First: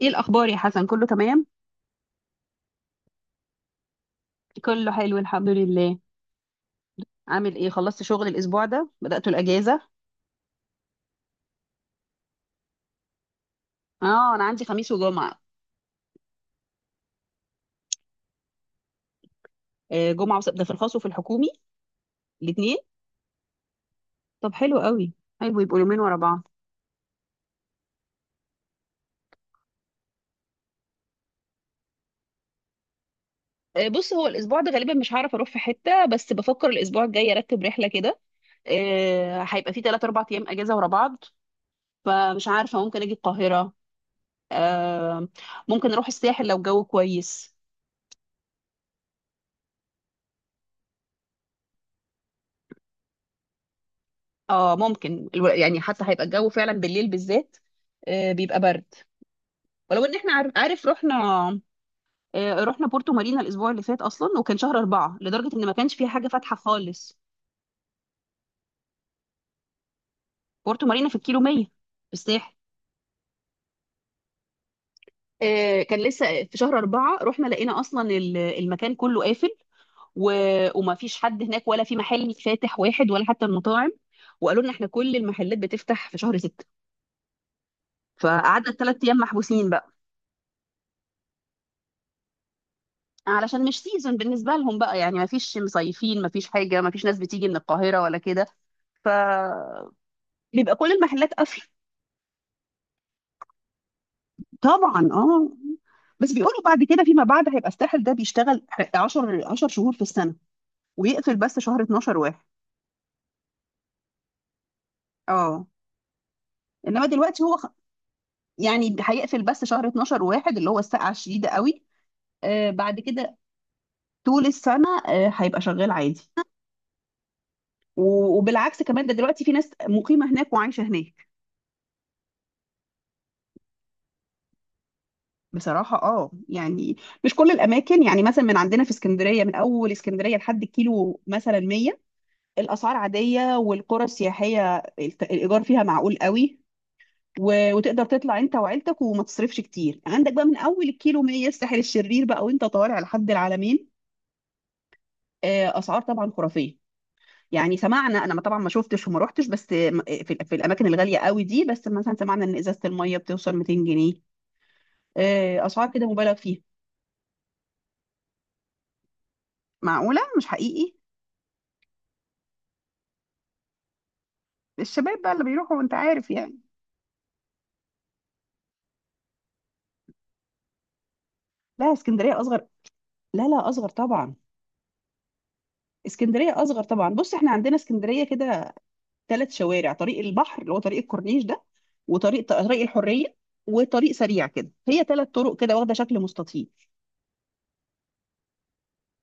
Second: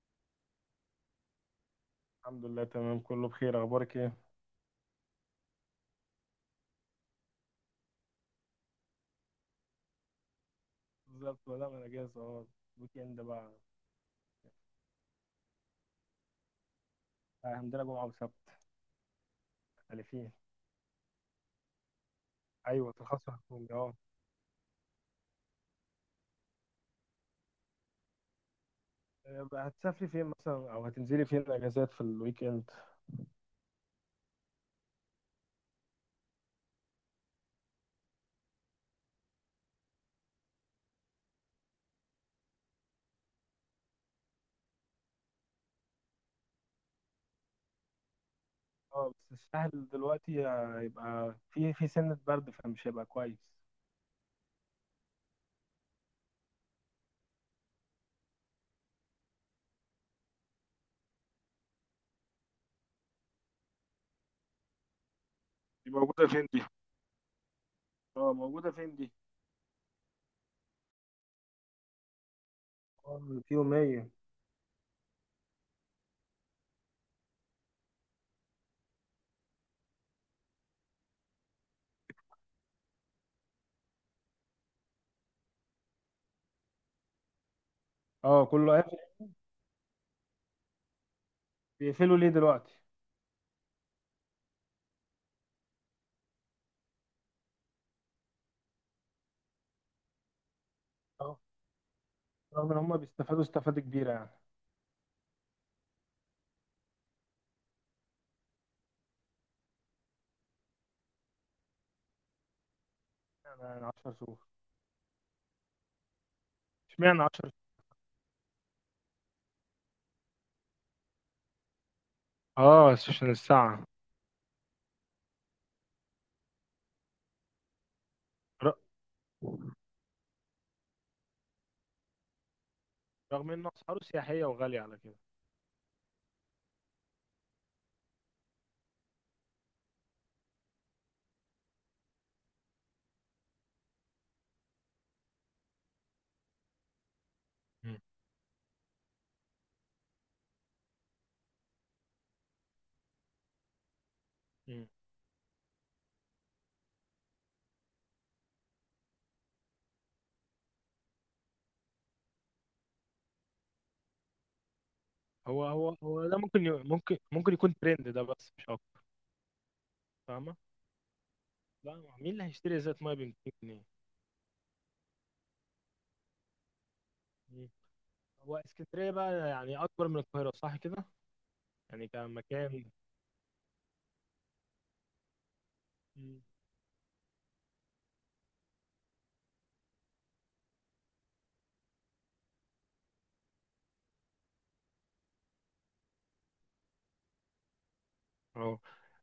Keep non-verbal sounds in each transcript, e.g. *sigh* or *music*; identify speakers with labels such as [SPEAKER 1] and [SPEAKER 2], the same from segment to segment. [SPEAKER 1] ايه الاخبار يا حسن؟ كله تمام؟
[SPEAKER 2] الحمد لله، تمام، كله بخير. اخبارك ايه؟
[SPEAKER 1] كله حلو الحمد لله. عامل ايه؟ خلصت شغل الاسبوع ده؟ بدأت الاجازه؟
[SPEAKER 2] بالظبط، ولا انا جاهز اهو. ويك اند بقى.
[SPEAKER 1] اه، انا عندي خميس وجمعه.
[SPEAKER 2] عندنا جمعه وسبت.
[SPEAKER 1] آه،
[SPEAKER 2] مختلفين.
[SPEAKER 1] جمعه وسبت، ده في الخاص وفي الحكومي الاثنين.
[SPEAKER 2] ايوه، ترخص حكومي، اه.
[SPEAKER 1] طب حلو قوي، حلو يبقوا يومين ورا بعض.
[SPEAKER 2] إيه بقى، هتسافري فين مثلا او هتنزلي فين الاجازات في الويك اند؟
[SPEAKER 1] آه بص، هو الاسبوع ده غالبا مش هعرف اروح في حته، بس بفكر الاسبوع الجاي ارتب رحله كده. آه هيبقى في 3 4 ايام اجازه ورا بعض، فمش عارفه، ممكن اجي القاهره. آه. ممكن اروح الساحل لو الجو كويس.
[SPEAKER 2] اه، بس الساحل دلوقتي هيبقى في سنه برد فمش هيبقى كويس.
[SPEAKER 1] اه، ممكن يعني حتى هيبقى الجو فعلا بالليل بالذات، بيبقى برد. ولو ان احنا عارف رحنا، رحنا بورتو مارينا الاسبوع اللي فات اصلا، وكان شهر اربعة لدرجة ان ما
[SPEAKER 2] دي
[SPEAKER 1] كانش فيها
[SPEAKER 2] موجوده
[SPEAKER 1] حاجة
[SPEAKER 2] فين
[SPEAKER 1] فاتحة
[SPEAKER 2] دي؟
[SPEAKER 1] خالص.
[SPEAKER 2] اه، موجوده فين دي؟
[SPEAKER 1] بورتو مارينا في الكيلو 100 في الساحل.
[SPEAKER 2] اه، في يوميه.
[SPEAKER 1] كان لسه في شهر أربعة، رحنا لقينا أصلا المكان كله قافل و... وما فيش حد هناك، ولا في محل فاتح واحد، ولا حتى المطاعم. وقالوا لنا احنا كل المحلات بتفتح في شهر ستة،
[SPEAKER 2] اه،
[SPEAKER 1] فقعدنا
[SPEAKER 2] كله قافل.
[SPEAKER 1] الثلاث أيام محبوسين بقى.
[SPEAKER 2] بيقفلوا ليه دلوقتي؟
[SPEAKER 1] علشان مش سيزون بالنسبة لهم بقى، يعني ما فيش مصيفين، ما فيش حاجة، ما فيش ناس بتيجي من القاهرة ولا كده. ف... بيبقى كل المحلات
[SPEAKER 2] اه،
[SPEAKER 1] قافله.
[SPEAKER 2] رغم ان هم بيستفادوا استفاده كبيره يعني.
[SPEAKER 1] طبعا اه. بس بيقولوا بعد كده فيما بعد هيبقى الساحل ده بيشتغل 10 شهور في السنه، ويقفل بس شهر 12 واحد.
[SPEAKER 2] يعني 10 شهور.
[SPEAKER 1] اه. انما
[SPEAKER 2] اشمعنى
[SPEAKER 1] دلوقتي
[SPEAKER 2] 10؟
[SPEAKER 1] هو يعني هيقفل بس شهر 12 واحد، اللي هو السقعه الشديده قوي. آه
[SPEAKER 2] اه،
[SPEAKER 1] بعد
[SPEAKER 2] عشان
[SPEAKER 1] كده
[SPEAKER 2] الساعة.
[SPEAKER 1] طول السنه، آه هيبقى شغال عادي. وبالعكس كمان، ده دلوقتي في ناس مقيمه هناك وعايشه هناك.
[SPEAKER 2] رغم ان اسعاره سياحيه وغاليه على كده.
[SPEAKER 1] بصراحه اه، يعني مش كل الاماكن. يعني مثلا من عندنا في اسكندريه، من اول اسكندريه لحد الكيلو مثلا 100، الاسعار عاديه، والقرى السياحيه الايجار فيها معقول قوي.
[SPEAKER 2] مم.
[SPEAKER 1] وتقدر تطلع انت وعيلتك وما تصرفش كتير. عندك بقى من اول الكيلو 100 الساحل الشرير بقى، وانت طالع لحد العلمين،
[SPEAKER 2] مم.
[SPEAKER 1] اسعار طبعا خرافيه. يعني سمعنا، انا طبعا ما شفتش وما روحتش، بس في الاماكن الغاليه قوي دي، بس مثلا سمعنا ان ازازه الميه بتوصل 200 جنيه.
[SPEAKER 2] هو
[SPEAKER 1] اسعار
[SPEAKER 2] هو
[SPEAKER 1] كده
[SPEAKER 2] هو
[SPEAKER 1] مبالغ
[SPEAKER 2] ده
[SPEAKER 1] فيها،
[SPEAKER 2] ممكن ممكن يكون ترند ده، بس مش اكتر.
[SPEAKER 1] معقوله مش
[SPEAKER 2] فاهمه.
[SPEAKER 1] حقيقي.
[SPEAKER 2] لا، مين اللي هيشتري ازازه ميه ب 200 جنيه؟
[SPEAKER 1] الشباب بقى اللي بيروحوا، انت عارف يعني.
[SPEAKER 2] مم. هو اسكندريه بقى يعني اكبر من القاهره صح كده؟
[SPEAKER 1] لا،
[SPEAKER 2] يعني
[SPEAKER 1] اسكندريه اصغر.
[SPEAKER 2] كمكان.
[SPEAKER 1] لا لا، اصغر طبعا.
[SPEAKER 2] مم.
[SPEAKER 1] اسكندريه اصغر طبعا. بص، احنا عندنا اسكندريه كده ثلاث شوارع: طريق البحر اللي هو طريق الكورنيش ده، وطريق الحريه، وطريق سريع كده. هي ثلاث طرق كده، واخده شكل مستطيل.
[SPEAKER 2] اه،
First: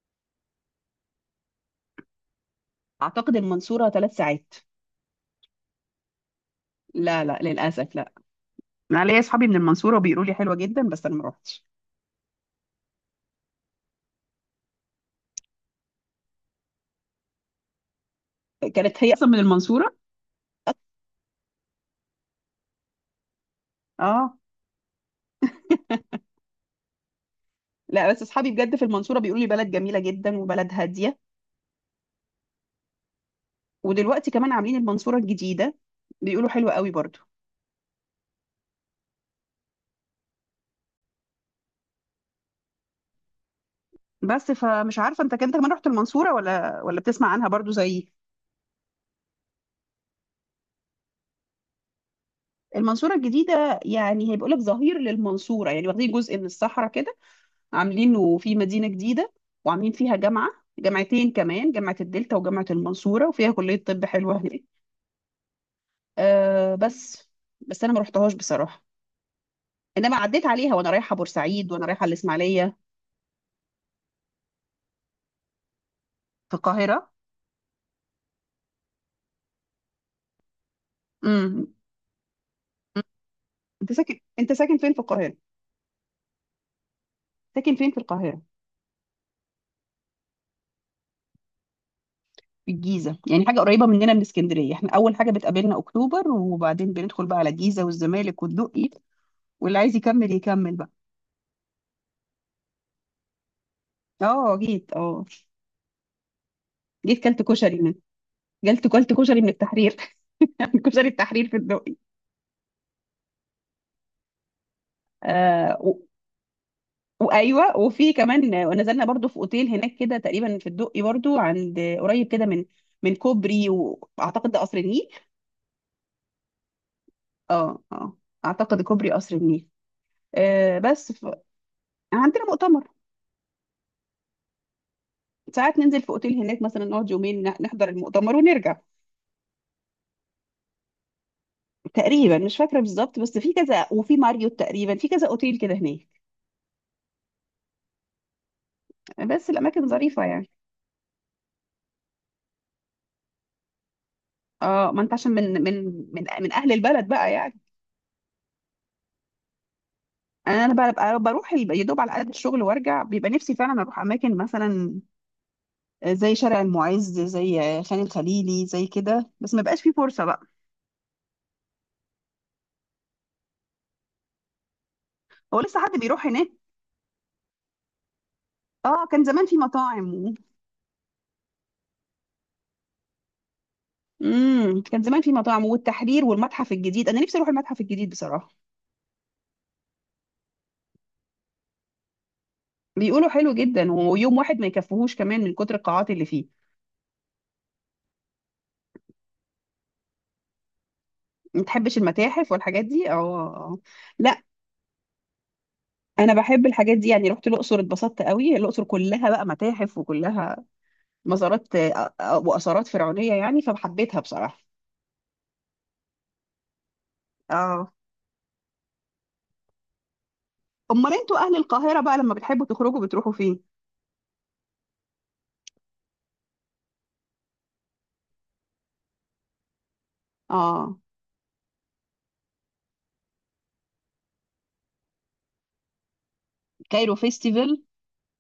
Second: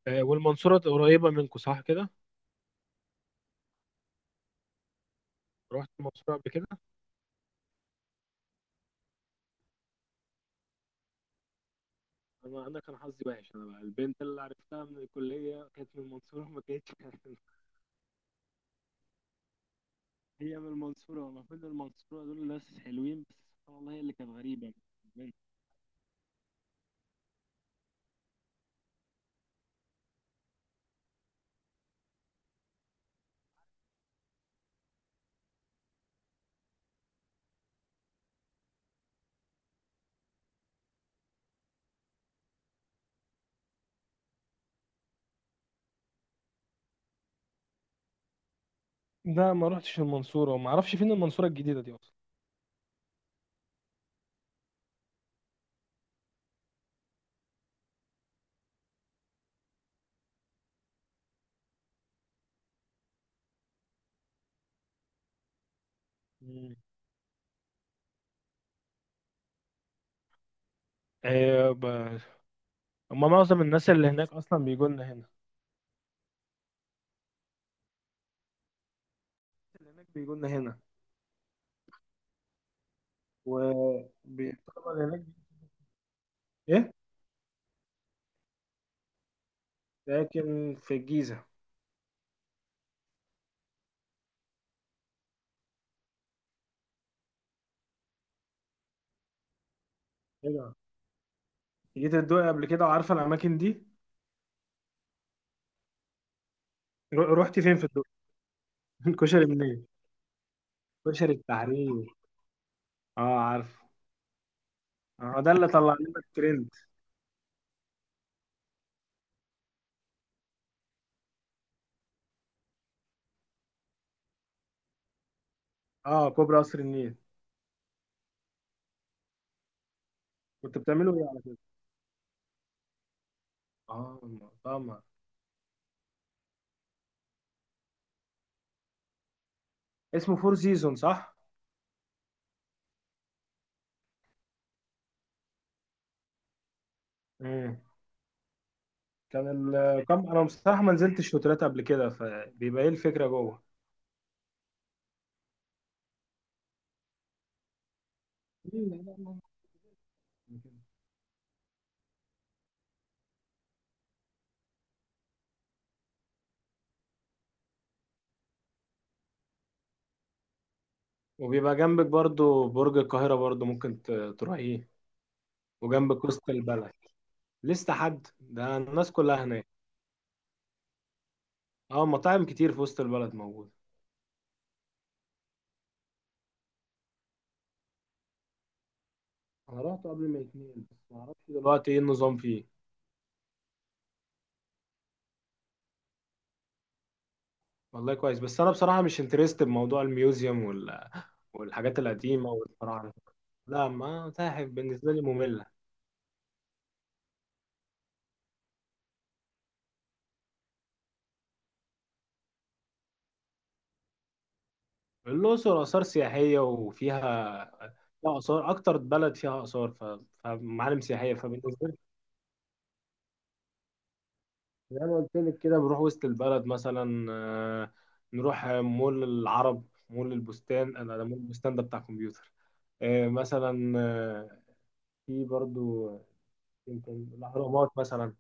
[SPEAKER 2] آه، والمنصوره قريبه منكم صح كده؟
[SPEAKER 1] اعتقد المنصوره ثلاث ساعات.
[SPEAKER 2] رحت المنصوره قبل كده؟
[SPEAKER 1] لا لا، للاسف لا. انا ليا اصحابي من المنصوره وبيقولوا لي حلوه جدا، بس انا ما روحتش.
[SPEAKER 2] انا كان حظي وحش. انا بقى البنت اللي عرفتها من الكليه كانت من المنصوره، ما كانتش *laughs*
[SPEAKER 1] كانت هي اصلا من المنصوره.
[SPEAKER 2] هي من المنصوره. المفروض المنصوره دول ناس حلوين، بس سبحان الله هي اللي كانت
[SPEAKER 1] اه.
[SPEAKER 2] غريبه.
[SPEAKER 1] لا بس اصحابي بجد في المنصوره بيقولوا لي بلد جميله جدا، وبلد هاديه. ودلوقتي كمان عاملين المنصوره الجديده، بيقولوا حلوه قوي برضو. بس، فمش عارفه انت كنت كمان رحت المنصوره ولا، ولا بتسمع عنها برضو زيي.
[SPEAKER 2] ده ما رحتش المنصورة، وما اعرفش فين المنصورة الجديدة دي اصلا.
[SPEAKER 1] المنصورة الجديدة يعني هيبقى لك ظهير للمنصورة، يعني واخدين جزء من الصحراء كده، عاملينه في مدينة جديدة، وعاملين فيها جامعة، جامعتين كمان: جامعة الدلتا وجامعة المنصورة، وفيها كلية طب حلوة هناك. أه
[SPEAKER 2] مم.
[SPEAKER 1] بس، بس أنا ما رحتهاش بصراحة. إنما عديت عليها وأنا رايحة بورسعيد،
[SPEAKER 2] إيه؟
[SPEAKER 1] وأنا رايحة الإسماعيلية.
[SPEAKER 2] هما معظم الناس اللي هناك اصلا بيجوا لنا هنا.
[SPEAKER 1] في القاهرة.
[SPEAKER 2] اللي هناك بيجوا لنا هنا.
[SPEAKER 1] امم. أنت ساكن، أنت ساكن
[SPEAKER 2] والطلبة
[SPEAKER 1] فين في
[SPEAKER 2] اللي هناك.
[SPEAKER 1] القاهرة؟
[SPEAKER 2] ايه؟
[SPEAKER 1] ساكن فين في القاهرة؟
[SPEAKER 2] لكن في الجيزة.
[SPEAKER 1] في الجيزة، يعني حاجة قريبة مننا من اسكندرية. احنا أول حاجة بتقابلنا أكتوبر، وبعدين بندخل بقى على الجيزة والزمالك والدقي، واللي عايز يكمل
[SPEAKER 2] ايوه،
[SPEAKER 1] يكمل بقى.
[SPEAKER 2] جيت الدقي قبل كده وعارفة الاماكن دي؟
[SPEAKER 1] اه جيت اه. جيت كلت
[SPEAKER 2] رحت فين
[SPEAKER 1] كشري
[SPEAKER 2] في
[SPEAKER 1] من،
[SPEAKER 2] الدقي؟
[SPEAKER 1] جلت كلت
[SPEAKER 2] *laughs*
[SPEAKER 1] كشري
[SPEAKER 2] كشري
[SPEAKER 1] من
[SPEAKER 2] منين؟
[SPEAKER 1] التحرير. *laughs* كشري
[SPEAKER 2] كشري
[SPEAKER 1] التحرير في الدقي.
[SPEAKER 2] التحرير. اه، عارف. اه، ده اللي
[SPEAKER 1] آه و...
[SPEAKER 2] طلع لنا الترند.
[SPEAKER 1] وايوه، وفي كمان، ونزلنا برضو في اوتيل هناك كده تقريبا في الدقي برضو، عند قريب كده من، من كوبري واعتقد ده قصر النيل.
[SPEAKER 2] اه، كوبري قصر النيل.
[SPEAKER 1] اه اه، اعتقد كوبري قصر النيل.
[SPEAKER 2] كنت
[SPEAKER 1] آه بس
[SPEAKER 2] بتعملوا
[SPEAKER 1] ف...
[SPEAKER 2] ايه على كده؟
[SPEAKER 1] عندنا مؤتمر.
[SPEAKER 2] اه، المطعم.
[SPEAKER 1] ساعات ننزل في اوتيل هناك مثلا، نقعد يومين نحضر المؤتمر ونرجع.
[SPEAKER 2] اسمه فور سيزون صح؟
[SPEAKER 1] تقريبا مش فاكره بالظبط، بس في كذا، وفي ماريوت، تقريبا في كذا اوتيل كده هناك.
[SPEAKER 2] امم.
[SPEAKER 1] بس
[SPEAKER 2] كان
[SPEAKER 1] الاماكن ظريفه
[SPEAKER 2] الكام، انا
[SPEAKER 1] يعني.
[SPEAKER 2] بصراحه ما نزلتش شوترات قبل كده، فبيبقى ايه الفكره جوه؟
[SPEAKER 1] اه، ما انت عشان من من اهل البلد بقى يعني. يعني انا بقى، بقى بروح يا دوب على قد الشغل وارجع. بيبقى نفسي فعلا اروح اماكن مثلا، زي شارع المعز، زي خان الخليلي، زي كده، بس ما بقاش فيه فرصه بقى.
[SPEAKER 2] وبيبقى جنبك برضو برج القاهره، برضو ممكن تروحيه.
[SPEAKER 1] هو لسه حد
[SPEAKER 2] وجنبك
[SPEAKER 1] بيروح
[SPEAKER 2] وسط
[SPEAKER 1] هناك؟
[SPEAKER 2] البلد. لسه حد؟ ده
[SPEAKER 1] اه،
[SPEAKER 2] الناس
[SPEAKER 1] كان
[SPEAKER 2] كلها
[SPEAKER 1] زمان في
[SPEAKER 2] هناك.
[SPEAKER 1] مطاعم
[SPEAKER 2] اه، مطاعم كتير في وسط البلد موجوده.
[SPEAKER 1] امم. كان زمان في مطاعم، والتحرير، والمتحف الجديد. انا نفسي اروح المتحف الجديد بصراحه.
[SPEAKER 2] انا رحت قبل ما اتنين، بس ما اعرفش دلوقتي ايه النظام فيه.
[SPEAKER 1] بيقولوا حلو جدا، ويوم واحد ما يكفيهوش كمان من كتر القاعات اللي فيه.
[SPEAKER 2] والله كويس، بس انا بصراحه مش انترست بموضوع الميوزيوم
[SPEAKER 1] ما تحبش
[SPEAKER 2] والحاجات القديمه
[SPEAKER 1] المتاحف والحاجات دي؟ اه
[SPEAKER 2] والفراعنه.
[SPEAKER 1] آه.
[SPEAKER 2] لا، ما
[SPEAKER 1] آه.
[SPEAKER 2] متاحف بالنسبه لي ممله.
[SPEAKER 1] انا بحب الحاجات دي. يعني رحت الاقصر اتبسطت قوي، الاقصر كلها بقى متاحف وكلها مزارات، آه، آه، واثارات فرعونيه يعني، فحبيتها بصراحه.
[SPEAKER 2] الأقصر آثار سياحية وفيها
[SPEAKER 1] اه.
[SPEAKER 2] فيها آثار، أكتر بلد فيها آثار، فمعالم
[SPEAKER 1] امال
[SPEAKER 2] سياحية،
[SPEAKER 1] انتوا اهل
[SPEAKER 2] فبالنسبة لي.
[SPEAKER 1] القاهره بقى لما بتحبوا تخرجوا بتروحوا فين؟
[SPEAKER 2] زي ما قلت لك كده بنروح وسط البلد مثلا، نروح مول العرب. مول البستان،
[SPEAKER 1] اه،
[SPEAKER 2] أنا ده مول البستان ده بتاع كمبيوتر. مثلا في برضو. يمكن
[SPEAKER 1] كايرو فيستيفال.
[SPEAKER 2] الأهرامات مثلا.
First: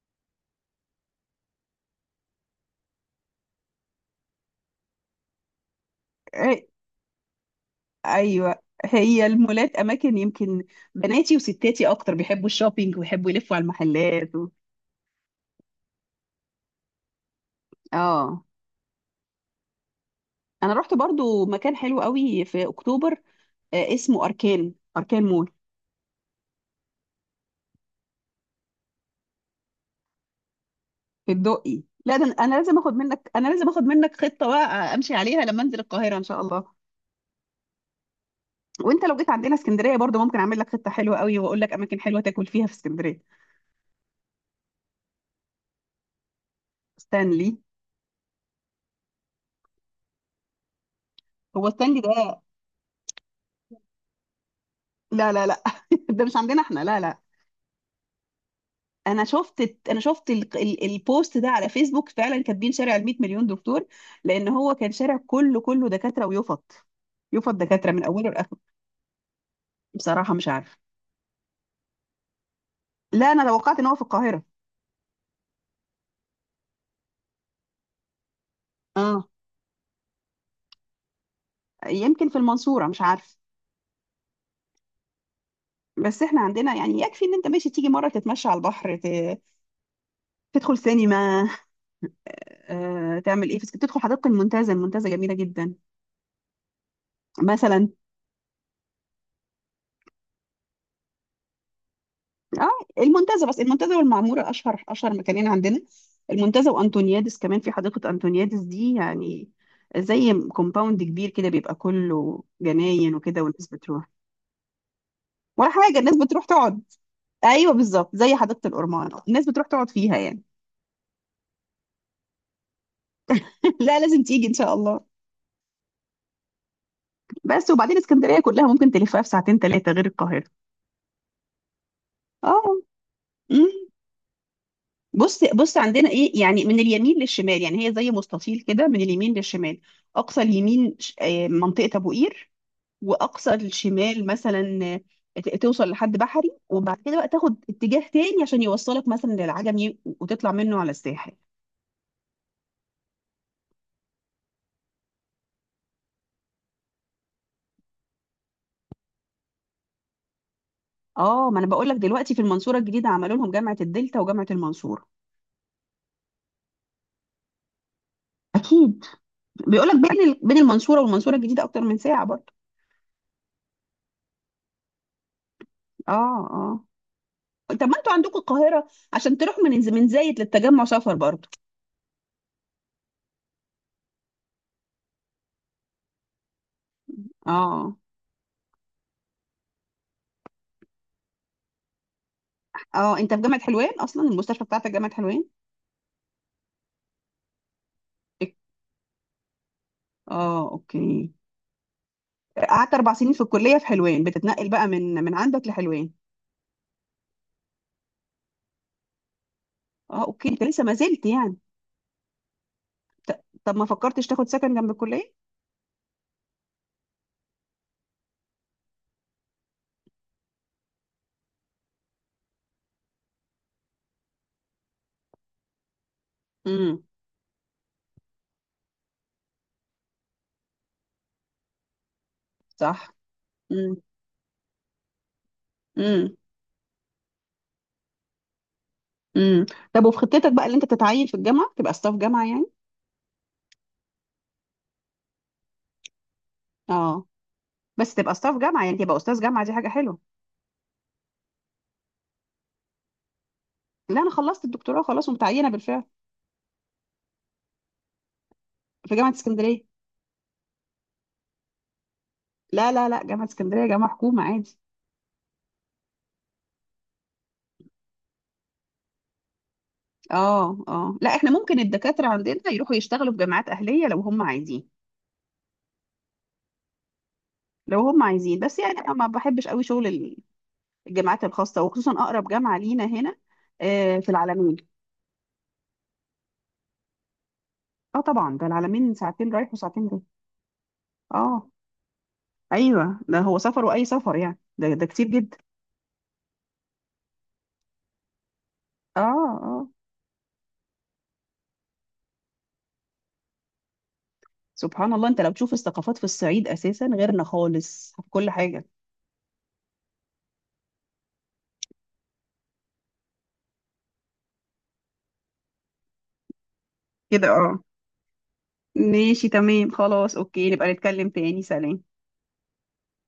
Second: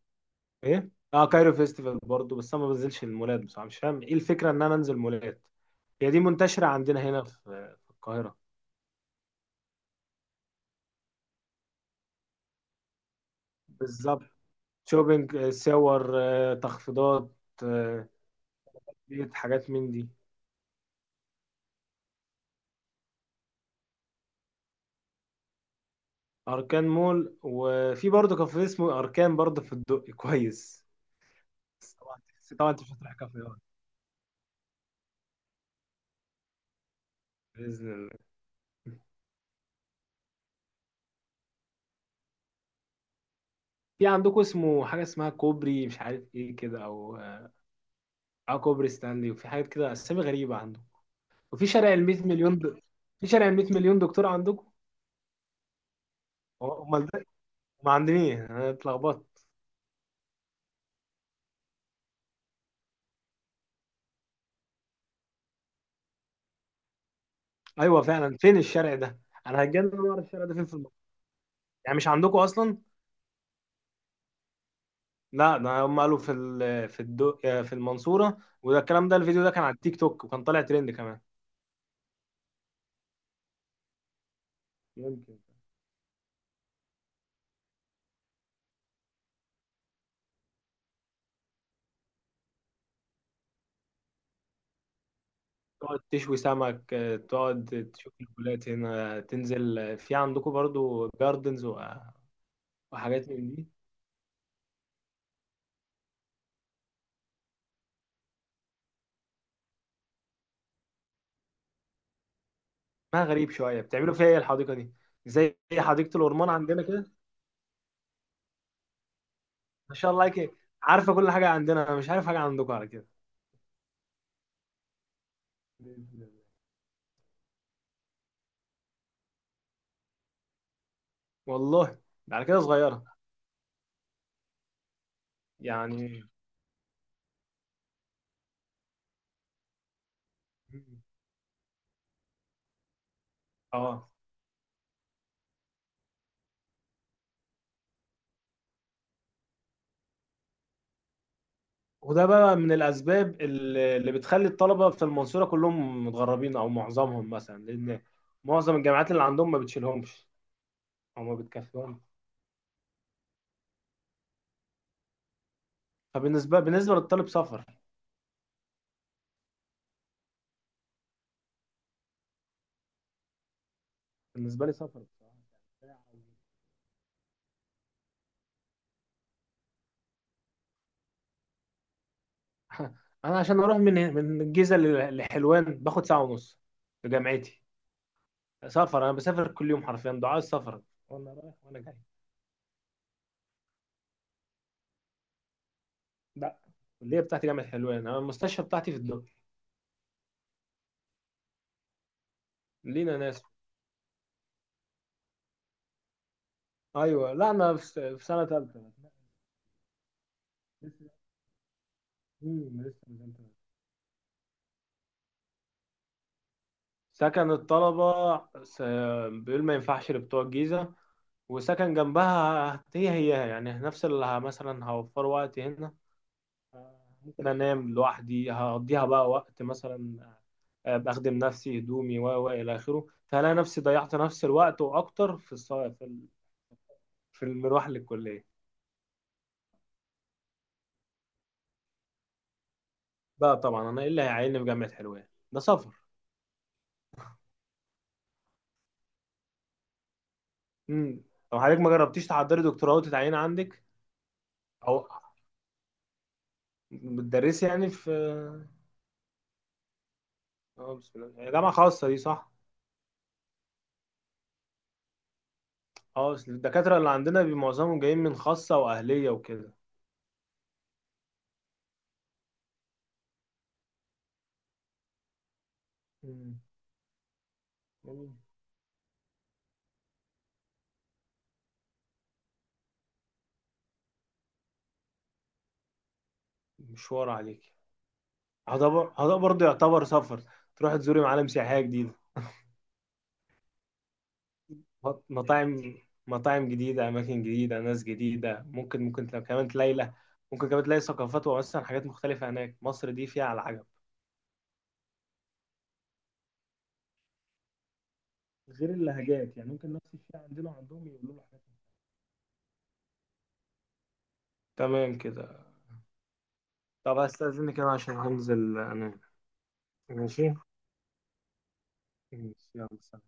[SPEAKER 2] إيه؟ اه، كايرو فيستيفال برضو، بس انا ما بنزلش المولات بصراحه، مش فاهم ايه الفكره ان انا انزل مولات. هي دي منتشره
[SPEAKER 1] إيه،
[SPEAKER 2] عندنا هنا في في القاهره.
[SPEAKER 1] ايوه. هي المولات اماكن، يمكن بناتي وستاتي اكتر بيحبوا الشوبينج، ويحبوا يلفوا على
[SPEAKER 2] بالظبط.
[SPEAKER 1] المحلات و...
[SPEAKER 2] شوبينج، ساور، تخفيضات، آه،
[SPEAKER 1] اه.
[SPEAKER 2] ديت حاجات من دي.
[SPEAKER 1] انا رحت برضو مكان حلو قوي في اكتوبر، اسمه اركان، اركان مول.
[SPEAKER 2] أركان مول، وفي برضه كافيه اسمه أركان برضه في الدق، كويس.
[SPEAKER 1] في الدقي؟
[SPEAKER 2] بس
[SPEAKER 1] لا
[SPEAKER 2] طبعا،
[SPEAKER 1] ده، انا
[SPEAKER 2] طبعا
[SPEAKER 1] لازم
[SPEAKER 2] انت مش
[SPEAKER 1] اخد
[SPEAKER 2] هتروح
[SPEAKER 1] منك انا
[SPEAKER 2] كافيهات.
[SPEAKER 1] لازم اخد منك خطه بقى امشي عليها لما انزل القاهره ان شاء الله.
[SPEAKER 2] بإذن الله.
[SPEAKER 1] وانت لو جيت عندنا اسكندريه برضو، ممكن اعمل لك خطه حلوه قوي، واقول لك اماكن حلوه تاكل فيها في اسكندريه.
[SPEAKER 2] في عندكم اسمه حاجة اسمها كوبري مش عارف ايه كده، او...
[SPEAKER 1] ستانلي.
[SPEAKER 2] اه، كوبري ستانلي، وفي حاجات كده اسامي غريبة عندكم. وفي
[SPEAKER 1] هو
[SPEAKER 2] شارع
[SPEAKER 1] ستانلي
[SPEAKER 2] ال 100
[SPEAKER 1] ده؟
[SPEAKER 2] مليون في شارع ال 100 مليون دكتور عندكم.
[SPEAKER 1] لا لا لا، *laughs* ده مش عندنا احنا، لا
[SPEAKER 2] امال
[SPEAKER 1] لا.
[SPEAKER 2] ده ما عندنيش، انا
[SPEAKER 1] انا
[SPEAKER 2] اتلخبطت.
[SPEAKER 1] شفت انا شفت البوست ده على فيسبوك، فعلا كاتبين شارع ال 100 مليون دكتور، لان هو كان شارع كله دكاتره، ويفط، يفط دكاتره
[SPEAKER 2] ايوه
[SPEAKER 1] من اوله
[SPEAKER 2] فعلا، فين
[SPEAKER 1] لاخره.
[SPEAKER 2] الشارع ده؟ انا هتجنن واعرف
[SPEAKER 1] بصراحه
[SPEAKER 2] الشارع
[SPEAKER 1] مش
[SPEAKER 2] ده فين في
[SPEAKER 1] عارف.
[SPEAKER 2] المنطقة. يعني مش عندكم اصلا؟
[SPEAKER 1] لا، انا توقعت ان هو في القاهره.
[SPEAKER 2] لا، ده هم قالوا في المنصورة، وده الكلام ده
[SPEAKER 1] اه،
[SPEAKER 2] الفيديو ده كان على التيك توك وكان طالع ترند كمان.
[SPEAKER 1] يمكن في المنصوره مش عارف.
[SPEAKER 2] يمكن.
[SPEAKER 1] بس احنا عندنا يعني، يكفي ان انت ماشي تيجي مره تتمشى على البحر، تدخل سينما، تعمل ايه، تدخل حديقه المنتزه، المنتزه جميله جدا.
[SPEAKER 2] تقعد تشوي سمك،
[SPEAKER 1] مثلا
[SPEAKER 2] تقعد تشوف البلاد. هنا تنزل، في عندكم برضو جاردنز
[SPEAKER 1] اه،
[SPEAKER 2] وحاجات
[SPEAKER 1] المنتزه،
[SPEAKER 2] من
[SPEAKER 1] بس
[SPEAKER 2] دي.
[SPEAKER 1] المنتزه والمعموره اشهر مكانين عندنا. المنتزه وانطونيادس، كمان في حديقه انطونيادس دي، يعني زي كومباوند كبير كده، بيبقى كله جناين
[SPEAKER 2] ما
[SPEAKER 1] وكده،
[SPEAKER 2] غريب
[SPEAKER 1] والناس
[SPEAKER 2] شوية،
[SPEAKER 1] بتروح.
[SPEAKER 2] بتعملوا فيها ايه الحديقة دي؟ زي
[SPEAKER 1] ولا حاجه، الناس
[SPEAKER 2] حديقة
[SPEAKER 1] بتروح
[SPEAKER 2] الأورمان
[SPEAKER 1] تقعد.
[SPEAKER 2] عندنا كده.
[SPEAKER 1] ايوه بالظبط، زي حديقه الأورمان، الناس بتروح تقعد
[SPEAKER 2] ما شاء
[SPEAKER 1] فيها
[SPEAKER 2] الله
[SPEAKER 1] يعني.
[SPEAKER 2] عليك. عارفة كل حاجة عندنا، أنا مش عارف حاجة عندكم على كده.
[SPEAKER 1] *laughs* لا، لازم تيجي ان شاء الله.
[SPEAKER 2] بإذن الله.
[SPEAKER 1] بس وبعدين اسكندريه كلها ممكن تلفها في ساعتين ثلاثه، غير القاهره.
[SPEAKER 2] والله ده على كده
[SPEAKER 1] اه.
[SPEAKER 2] صغيرة.
[SPEAKER 1] مم. بص بص، عندنا
[SPEAKER 2] يعني
[SPEAKER 1] ايه يعني من اليمين للشمال، يعني هي زي مستطيل كده، من اليمين للشمال، اقصى اليمين منطقه ابو قير، واقصى
[SPEAKER 2] اه.
[SPEAKER 1] الشمال مثلا، توصل لحد بحري، وبعد كده بقى تاخد اتجاه تاني عشان يوصلك مثلا للعجمي، وتطلع منه على الساحل.
[SPEAKER 2] وده بقى من الأسباب اللي بتخلي الطلبة في المنصورة كلهم متغربين، أو معظمهم مثلا، لأن معظم الجامعات اللي عندهم ما بتشيلهمش، أو ما
[SPEAKER 1] اه، ما انا بقول لك
[SPEAKER 2] بتكفيهمش.
[SPEAKER 1] دلوقتي في المنصوره الجديده عملوا لهم جامعه الدلتا وجامعه المنصوره.
[SPEAKER 2] فبالنسبة للطالب سفر.
[SPEAKER 1] اكيد. بيقول لك بين بين المنصوره والمنصوره الجديده اكتر من ساعه برضه.
[SPEAKER 2] بالنسبة لي سفر بصراحة.
[SPEAKER 1] اه اه. طب ما انتوا عندكم القاهرة، عشان تروح من من زايد للتجمع سفر برضه.
[SPEAKER 2] *laughs* أنا عشان أروح من الجيزة لحلوان باخد ساعة ونص لجامعتي.
[SPEAKER 1] اه
[SPEAKER 2] سفر، أنا بسافر كل يوم حرفيا دعاء السفر، وأنا رايح وأنا جاي.
[SPEAKER 1] اه. انت في جامعة حلوان اصلا، المستشفى بتاعتك جامعة حلوان؟
[SPEAKER 2] لا، الكلية بتاعتي جامعة حلوان، أنا
[SPEAKER 1] إك-
[SPEAKER 2] المستشفى بتاعتي في الدقي.
[SPEAKER 1] اه اوكي. قعدت اربع
[SPEAKER 2] لينا
[SPEAKER 1] سنين في
[SPEAKER 2] ناس.
[SPEAKER 1] الكلية في حلوان، بتتنقل بقى من عندك لحلوان.
[SPEAKER 2] أيوه، لا أنا في سنة تالتة.
[SPEAKER 1] اه اوكي، انت لسه ما زلت يعني.
[SPEAKER 2] لسه ما نزلت.
[SPEAKER 1] طب ما فكرتش تاخد سكن جنب الكلية؟
[SPEAKER 2] سكن الطلبة، س- بيقول ما ينفعش لبتوع الجيزة. وسكن جنبها هي هي يعني نفس اللي مثلا هوفر وقت هنا.
[SPEAKER 1] امم.
[SPEAKER 2] ممكن انام لوحدي هقضيها بقى وقت مثلا. بخدم نفسي هدومي و الى اخره،
[SPEAKER 1] صح.
[SPEAKER 2] فهلاقي نفسي
[SPEAKER 1] امم.
[SPEAKER 2] ضيعت نفس الوقت واكتر
[SPEAKER 1] امم.
[SPEAKER 2] في المروح للكلية.
[SPEAKER 1] امم. طب وفي خطتك بقى اللي انت تتعين في الجامعة، تبقى ستاف جامعة يعني.
[SPEAKER 2] بقى طبعا انا ايه اللي هيعيني في جامعة حلوان، ده سفر.
[SPEAKER 1] اه، بس تبقى ستاف جامعة، يعني تبقى استاذ جامعة، دي حاجة حلوة.
[SPEAKER 2] امم. طب، حضرتك ما جربتيش تحضري دكتوراه وتتعيني عندك؟
[SPEAKER 1] لا، انا خلصت
[SPEAKER 2] او،
[SPEAKER 1] الدكتوراه خلاص ومتعينة بالفعل.
[SPEAKER 2] بتدرسي يعني في...
[SPEAKER 1] في جامعة اسكندرية.
[SPEAKER 2] اه، بسم الله، هي جامعة خاصة دي صح؟
[SPEAKER 1] لا لا لا، جامعة اسكندرية جامعة حكومة عادي.
[SPEAKER 2] اه، أصل الدكاترة اللي عندنا معظمهم جايين من خاصة وأهلية وكده.
[SPEAKER 1] اه اه، لا احنا ممكن الدكاترة عندنا يروحوا يشتغلوا في جامعات أهلية لو هم عايزين.
[SPEAKER 2] مم.
[SPEAKER 1] لو هم
[SPEAKER 2] يعني
[SPEAKER 1] عايزين، بس يعني انا ما بحبش قوي شغل الجامعات الخاصة، وخصوصا أقرب جامعة لينا هنا، آه في العالمين.
[SPEAKER 2] مشوار عليك.
[SPEAKER 1] اه طبعا، ده العالمين
[SPEAKER 2] هذا
[SPEAKER 1] ساعتين
[SPEAKER 2] برضه
[SPEAKER 1] رايح
[SPEAKER 2] يعتبر
[SPEAKER 1] وساعتين جاي.
[SPEAKER 2] سفر. تروح تزوري معالم
[SPEAKER 1] اه
[SPEAKER 2] سياحية جديدة.
[SPEAKER 1] ايوه، ده هو سفر، وأي سفر يعني، ده كتير جدا.
[SPEAKER 2] مطاعم. مطاعم جديدة، أماكن جديدة، ناس جديدة، ممكن
[SPEAKER 1] اه
[SPEAKER 2] ممكن تلاقي كمان
[SPEAKER 1] اه.
[SPEAKER 2] ممكن كمان تلاقي ثقافات وأصلا حاجات مختلفة هناك. مصر دي فيها على العجب.
[SPEAKER 1] سبحان الله، انت لو تشوف الثقافات في الصعيد أساسا غيرنا خالص في كل حاجة.
[SPEAKER 2] غير اللهجات، يعني ممكن نفس الشيء عندنا وعندهم يقولوا له حاجات. تمام كده. طب،
[SPEAKER 1] كده اه.
[SPEAKER 2] هستأذنك أنا عشان هنزل أنام.
[SPEAKER 1] ماشي تمام، خلاص
[SPEAKER 2] ماشي، ماشي،
[SPEAKER 1] اوكي، نبقى نتكلم تاني. سلام.
[SPEAKER 2] يلا، سلام.